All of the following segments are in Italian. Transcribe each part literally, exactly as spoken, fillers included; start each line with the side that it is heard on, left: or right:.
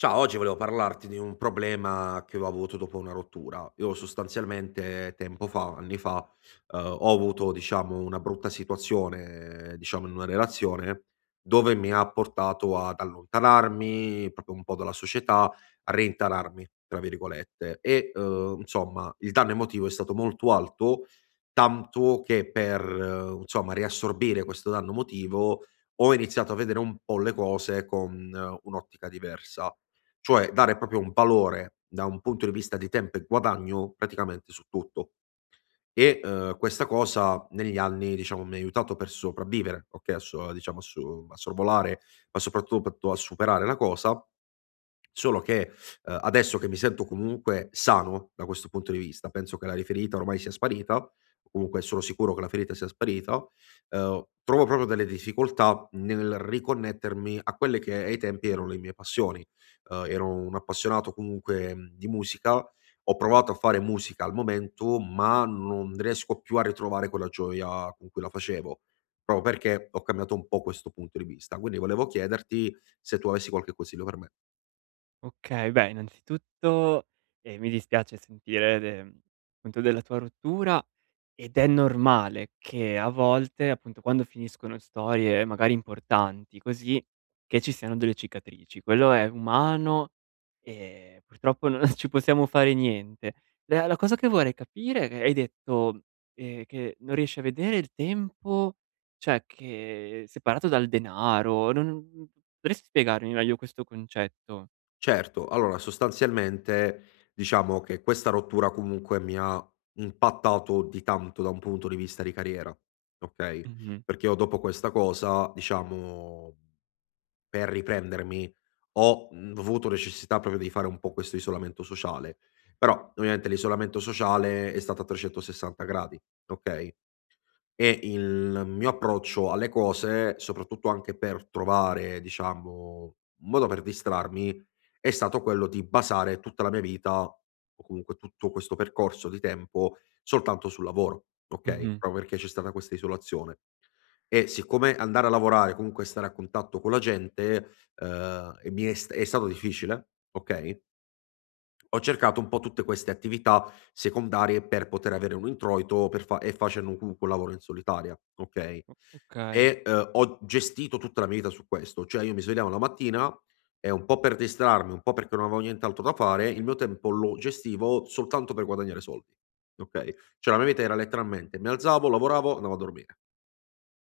left: Ciao, oggi volevo parlarti di un problema che ho avuto dopo una rottura. Io sostanzialmente tempo fa, anni fa, eh, ho avuto, diciamo, una brutta situazione, eh, diciamo, in una relazione dove mi ha portato ad allontanarmi proprio un po' dalla società, a rintanarmi, tra virgolette. E, eh, insomma, il danno emotivo è stato molto alto, tanto che per, eh, insomma, riassorbire questo danno emotivo ho iniziato a vedere un po' le cose con eh, un'ottica diversa, cioè dare proprio un valore da un punto di vista di tempo e guadagno praticamente su tutto. E, uhm, questa cosa negli anni, diciamo, mi ha aiutato per sopravvivere, okay, a so diciamo a so a sorvolare, ma soprattutto a superare la cosa. Solo che, uhm, adesso che mi sento comunque sano da questo punto di vista, penso che la ri ferita ormai sia sparita, comunque sono sicuro che la ferita sia sparita. Uhm, trovo proprio delle difficoltà nel riconnettermi a quelle che ai tempi erano le mie passioni. Uhm, ero un appassionato comunque, mhmm, di musica, ho provato a fare musica al momento, ma non riesco più a ritrovare quella gioia con cui la facevo, proprio perché ho cambiato un po' questo punto di vista. Quindi volevo chiederti se tu avessi qualche consiglio per me.
right: Okay, beh innanzitutto, ehm, mi dispiace sentire de appunto della tua rottura ed è normale che a volte, appunto, quando finiscono storie magari importanti così, che ci siano delle cicatrici. Quello è umano e purtroppo non ci possiamo fare niente. La la cosa che vorrei capire è che hai detto, ehm, che non riesci a vedere il tempo, cioè che è separato dal denaro, non potresti spiegarmi meglio questo concetto?
left: Certo, allora sostanzialmente diciamo che questa rottura comunque mi ha impattato di tanto da un punto di vista di carriera, okay,
right: Mh-mh.
left: perché io dopo questa cosa diciamo per riprendermi ho, mhmm, avuto necessità proprio di fare un po' questo isolamento sociale, però ovviamente l'isolamento sociale è stato a trecentosessanta gradi, okay? E il mio approccio alle cose, soprattutto anche per trovare, diciamo, un modo per distrarmi, è stato quello di basare tutta la mia vita, o comunque tutto questo percorso di tempo, soltanto sul lavoro, okay,
right: Mh-mh.
left: proprio perché c'è stata questa isolazione. E siccome andare a lavorare, comunque stare a contatto con la gente, uhm, e mi è st è stato difficile, okay? Ho cercato un po' tutte queste attività secondarie per poter avere un introito per fa e facendo un comunque un lavoro in solitaria, okay,
right: Okay.
left: e, uhm, ho gestito tutta la mia vita su questo, cioè io mi svegliavo la mattina e un po' per distrarmi, un po' perché non avevo nient'altro da fare, il mio tempo lo gestivo soltanto per guadagnare soldi, okay, cioè la mia vita era letteralmente mi alzavo, lavoravo, andavo a dormire.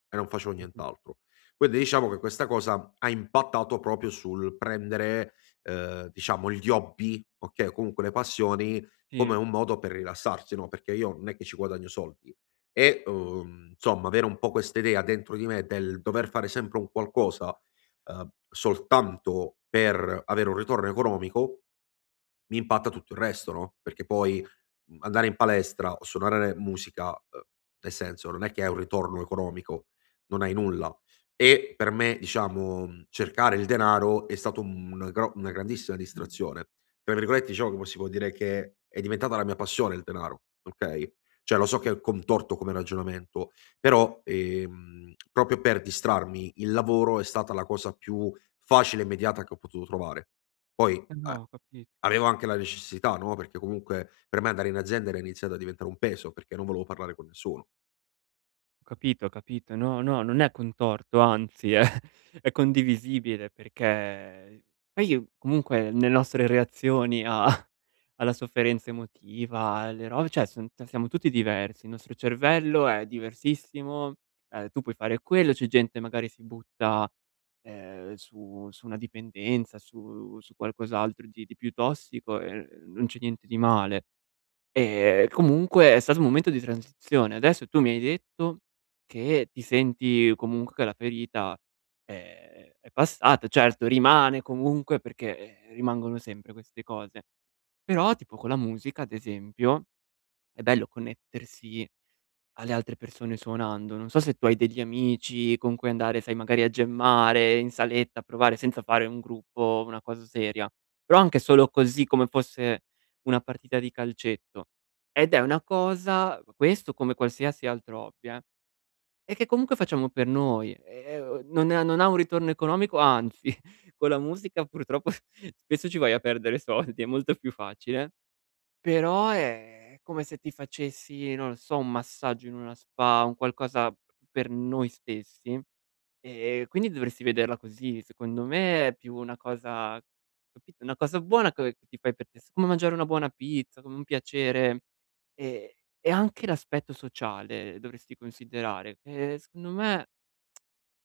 left: E non facevo
right: Mh-mh.
left: nient'altro. Quindi diciamo che questa cosa ha impattato proprio sul prendere, ehm, diciamo gli hobby, okay, o comunque le passioni come
right: Sì.
left: un modo per rilassarsi, no, perché io non è che ci guadagno soldi e, uhm, insomma avere un po' questa idea dentro di me del dover fare sempre un qualcosa, ehm, soltanto per avere un ritorno economico mi impatta tutto il resto, no, perché poi, mhmm, andare in palestra o suonare musica, ehm, nel senso non è che è un ritorno economico, non hai nulla. E per me, diciamo, mhmm, cercare il denaro è stato un gro una grandissima distrazione. Tra virgolette, diciamo che po si può dire che è diventata la mia passione il denaro, okay? Cioè lo so che è contorto come ragionamento, però, ehm, proprio per distrarmi, il lavoro è stata la cosa più facile e immediata che ho potuto trovare. Poi,
right: Eh
left: ehm,
right: no, ho capito,
left: avevo anche la necessità, no, perché comunque per me andare in azienda era iniziato a diventare un peso, perché non volevo parlare con nessuno.
right: ho capito, ho capito. No, no, non è contorto, anzi è è condivisibile perché poi comunque le nostre reazioni a alla sofferenza emotiva, alle robe cioè son t siamo tutti diversi, il nostro cervello è diversissimo, ehm, tu puoi fare quello, c'è gente magari si butta, ehm, su su una dipendenza, su su qualcos'altro di di più tossico e non c'è niente di male. Ehm, comunque è stato un momento di transizione. Adesso tu mi hai detto che ti senti comunque che la ferita è è passata. Certo, rimane comunque perché, ehm, rimangono sempre queste cose. Però tipo con la musica, ad esempio, è bello connettersi alle altre persone suonando. Non so se tu hai degli amici con cui andare, sai, magari a gemmare in saletta, a provare senza fare un gruppo, una cosa seria, però anche solo così come fosse una partita di calcetto. Ed è una cosa questo come qualsiasi altro hobby, eh, e che comunque facciamo per noi, ehm, non ha non ha un ritorno economico, anzi con la musica purtroppo spesso ci vai a perdere soldi, è molto più facile però è come se ti facessi, non lo so, un massaggio in una spa, un qualcosa per noi stessi, e quindi dovresti vederla così. Secondo me è più una cosa capito, una cosa buona che che ti fai per te s come mangiare una buona pizza, come un piacere, ehm, e anche l'aspetto sociale dovresti considerare, che secondo me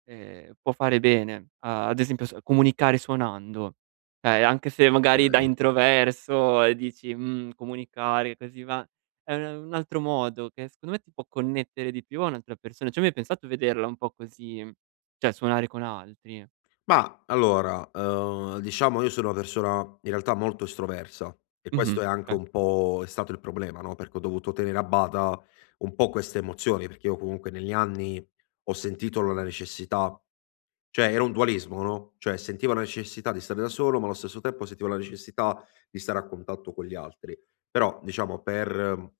right: ehm, può fare bene. A Ad esempio s comunicare suonando, cioè anche se magari da
left: Okay.
right: introverso e dici: "Mhmm, comunicare così va" è un un altro modo che secondo me ti può connettere di più a un'altra persona. Ci hai mai pensato vederla un po' così, cioè suonare con altri?
left: Mah, allora, uhm, diciamo io sono una persona in realtà molto estroversa e
right: Mh-mh,
left: questo è anche
right: okay.
left: un po' è stato il problema, no, perché ho dovuto tenere a bada un po' queste emozioni, perché io comunque negli anni ho sentito l la necessità, cioè era un dualismo, no, cioè sentivo la necessità di stare da solo, ma allo stesso tempo sentivo la necessità di stare a contatto con gli altri. Però diciamo per eh,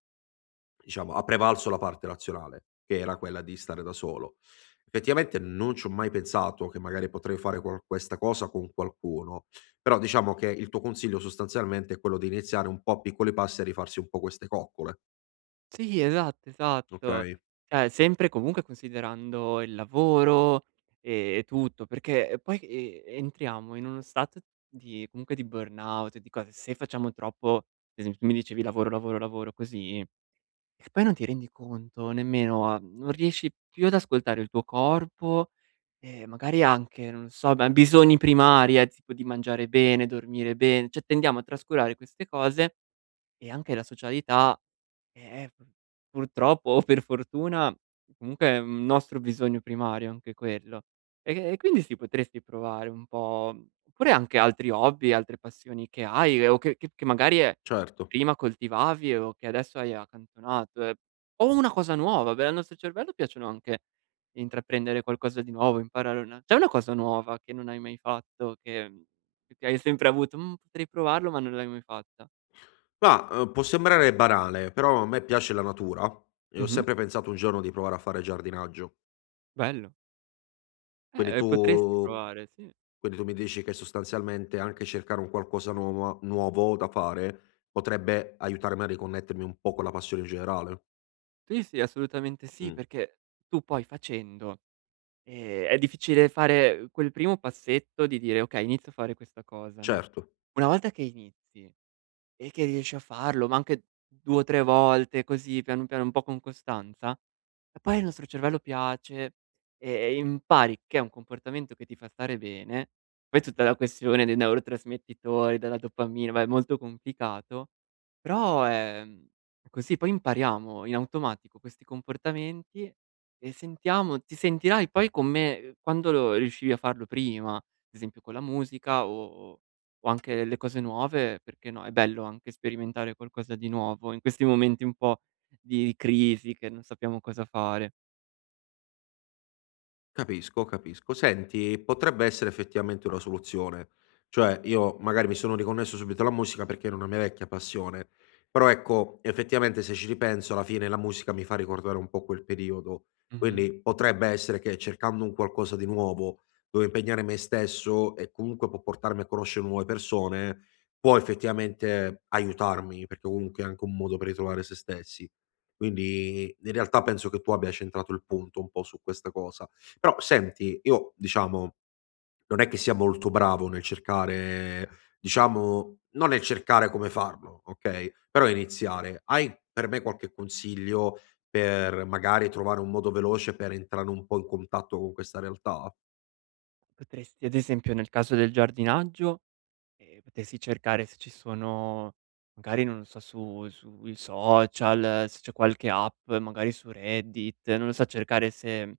left: diciamo ha prevalso la parte razionale, che era quella di stare da solo. Effettivamente non ci ho mai pensato che magari potrei fare qual questa cosa con qualcuno, però diciamo che il tuo consiglio sostanzialmente è quello di iniziare un po' a piccoli passi e rifarsi un po' queste coccole,
right: Sì, esatto, esatto.
left: okay?
right: Cioè, sempre comunque considerando il lavoro e e tutto, perché eh, poi, ehm, entriamo in uno stato di comunque di burnout, e di cose se facciamo troppo ad esempio tu mi dicevi: "Lavoro, lavoro, lavoro", così, e poi non ti rendi conto nemmeno a non riesci più ad ascoltare il tuo corpo e magari anche, non so, ma bisogni primari, eh, tipo di mangiare bene, dormire bene, cioè tendiamo a trascurare queste cose e anche la socialità è è pur purtroppo o per fortuna, comunque è un nostro bisogno primario anche quello. E e quindi sì, potresti provare un po' oppure anche altri hobby, altre passioni che hai o che che che magari, ehm,
left: Certo.
right: prima coltivavi o che adesso hai accantonato, ehm, o una cosa nuova, beh, al nostro cervello piacciono anche intraprendere qualcosa di nuovo, imparare una c'è una cosa nuova che non hai mai fatto che, mhmm, che hai sempre avuto: "Mhmm, potrei provarlo", ma non l'hai mai fatta?
left: Ma, uhm, può sembrare banale, però a me piace la natura e ho
right: Mh-mh.
left: sempre pensato un giorno di provare a fare giardinaggio.
right: Bello.
left: Quindi
right: Eh, potresti
left: tu
right: provare, sì.
left: quindi tu mi dici che sostanzialmente anche cercare un qualcosa nuova nuovo da fare potrebbe aiutarmi a riconnettermi un po' con la passione in generale.
right: Sì, sì, assolutamente sì,
left: Mh,
right: perché tu poi facendo, ehm, è difficile fare quel primo passetto di dire: "Okay, inizio a fare questa cosa", no,
left: certo.
right: una volta che inizi e che riesci a farlo, ma anche due o tre volte così, piano piano, un po' con costanza, e poi il nostro cervello piace, e impari che è un comportamento che ti fa stare bene. Poi tutta la questione dei neurotrasmettitori, della dopamina, va è molto complicato, però è è così. Poi impariamo in automatico questi comportamenti e sentiamo ti sentirai poi come quando lo riuscivi a farlo prima, ad esempio con la musica o o anche le cose nuove, perché no, è bello anche sperimentare qualcosa di nuovo in questi momenti un po' di crisi che non sappiamo cosa fare.
left: Capisco, capisco. Senti, potrebbe essere effettivamente una soluzione. Cioè, io magari mi sono riconnesso subito alla musica perché era una mia vecchia passione, però ecco, effettivamente se ci ripenso, alla fine la musica mi fa ricordare un po' quel periodo.
right: Mh-mh.
left: Quindi potrebbe essere che cercando un qualcosa di nuovo, dove impegnare me stesso e comunque può portarmi a conoscere nuove persone, può effettivamente aiutarmi, perché comunque è anche un modo per ritrovare se stessi. Quindi in realtà penso che tu abbia centrato il punto un po' su questa cosa, però senti, io diciamo, non è che sia molto bravo nel cercare, diciamo non nel cercare come farlo, okay, però iniziare. Hai per me qualche consiglio per magari trovare un modo veloce per entrare un po' in contatto con questa realtà?
right: Potresti ad esempio nel caso del giardinaggio, ehm, potresti cercare se ci sono magari non lo so su sui social, se c'è qualche app, magari su Reddit, non lo so cercare se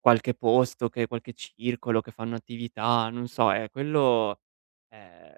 right: qualche posto che qualche circolo, che fanno attività, non so, eh, quello, ehm,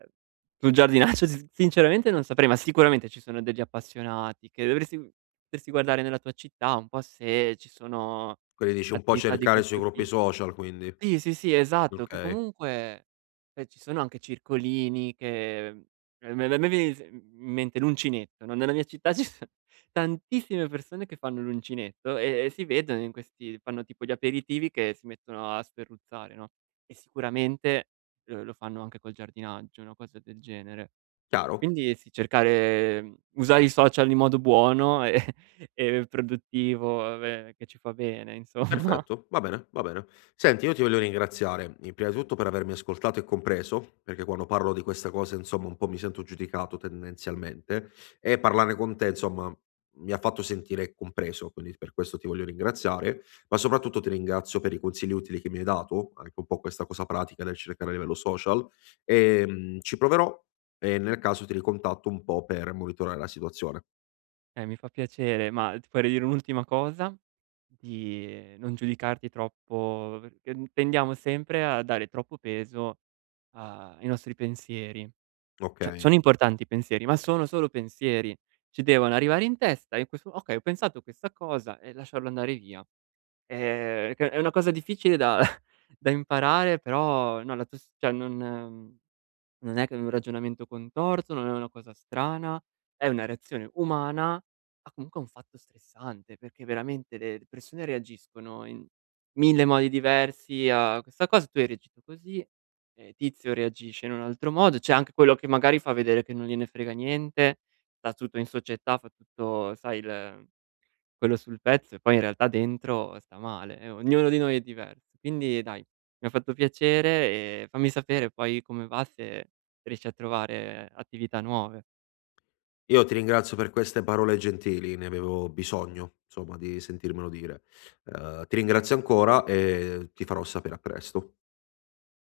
right: sul giardinaggio si sinceramente non saprei, ma sicuramente ci sono degli appassionati che dovresti potresti guardare nella tua città un po' se ci sono
left: Quindi dici un po'
right: attività di
left: cercare sui
right: questo
left: gruppi
right: ti
left: social quindi.
right: sì, sì, sì, esatto, che
left: Okay,
right: comunque eh, ci sono anche circolini che ehm, me me me viene s mm, in mente l'uncinetto, no, nella mia città ci so tantissime persone che fanno l'uncinetto e e si vedono in questi fanno tipo gli aperitivi che si mettono a sferruzzare, no, e sicuramente, uhm, lo fanno anche col giardinaggio, una cosa del genere.
left: chiaro.
right: Quindi sì, cercare mhmm, usare i social in modo buono e e produttivo, ehm, che ci fa bene insomma.
left: Perfetto, va bene, va bene. Senti, io ti voglio ringraziare, in prima di tutto per avermi ascoltato e compreso, perché quando parlo di questa cosa, insomma, un po' mi sento giudicato tendenzialmente, e parlarne con te, insomma, mi ha fatto sentire compreso, quindi per questo ti voglio ringraziare, ma soprattutto ti ringrazio per i consigli utili che mi hai dato, anche un po' questa cosa pratica del cercare a livello social, e mm, ci proverò e nel caso ti ricontatto un po' per monitorare la situazione,
right: Eh, mi fa piacere, ma ti vorrei dire un'ultima cosa, di non giudicarti troppo, perché tendiamo sempre a dare troppo peso a ai nostri pensieri.
left: ok?
right: Cioè, sono importanti i pensieri, ma sono solo pensieri. Ci devono arrivare in testa e in questo okay, ho pensato questa cosa e lasciarlo andare via. Ehm, che è una cosa difficile da da imparare, però no, la tus cioè non ehm, non è che è un ragionamento contorto, non è una cosa strana, è una reazione umana a comunque un fatto stressante, perché veramente le le persone reagiscono in mille modi diversi a questa cosa, tu hai reagito così, ehm, tizio reagisce in un altro modo, c'è anche quello che magari fa vedere che non gliene frega niente, sta tutto in società, fa tutto sai il quello sul pezzo e poi in realtà dentro sta male, e ognuno di noi è diverso. Quindi dai, mi ha fatto piacere e fammi sapere poi come va, se riesci a trovare attività nuove.
left: Io ti ringrazio per queste parole gentili, ne avevo bisogno, insomma, di sentirmelo dire. Ehm, ti ringrazio ancora e ti farò sapere a presto.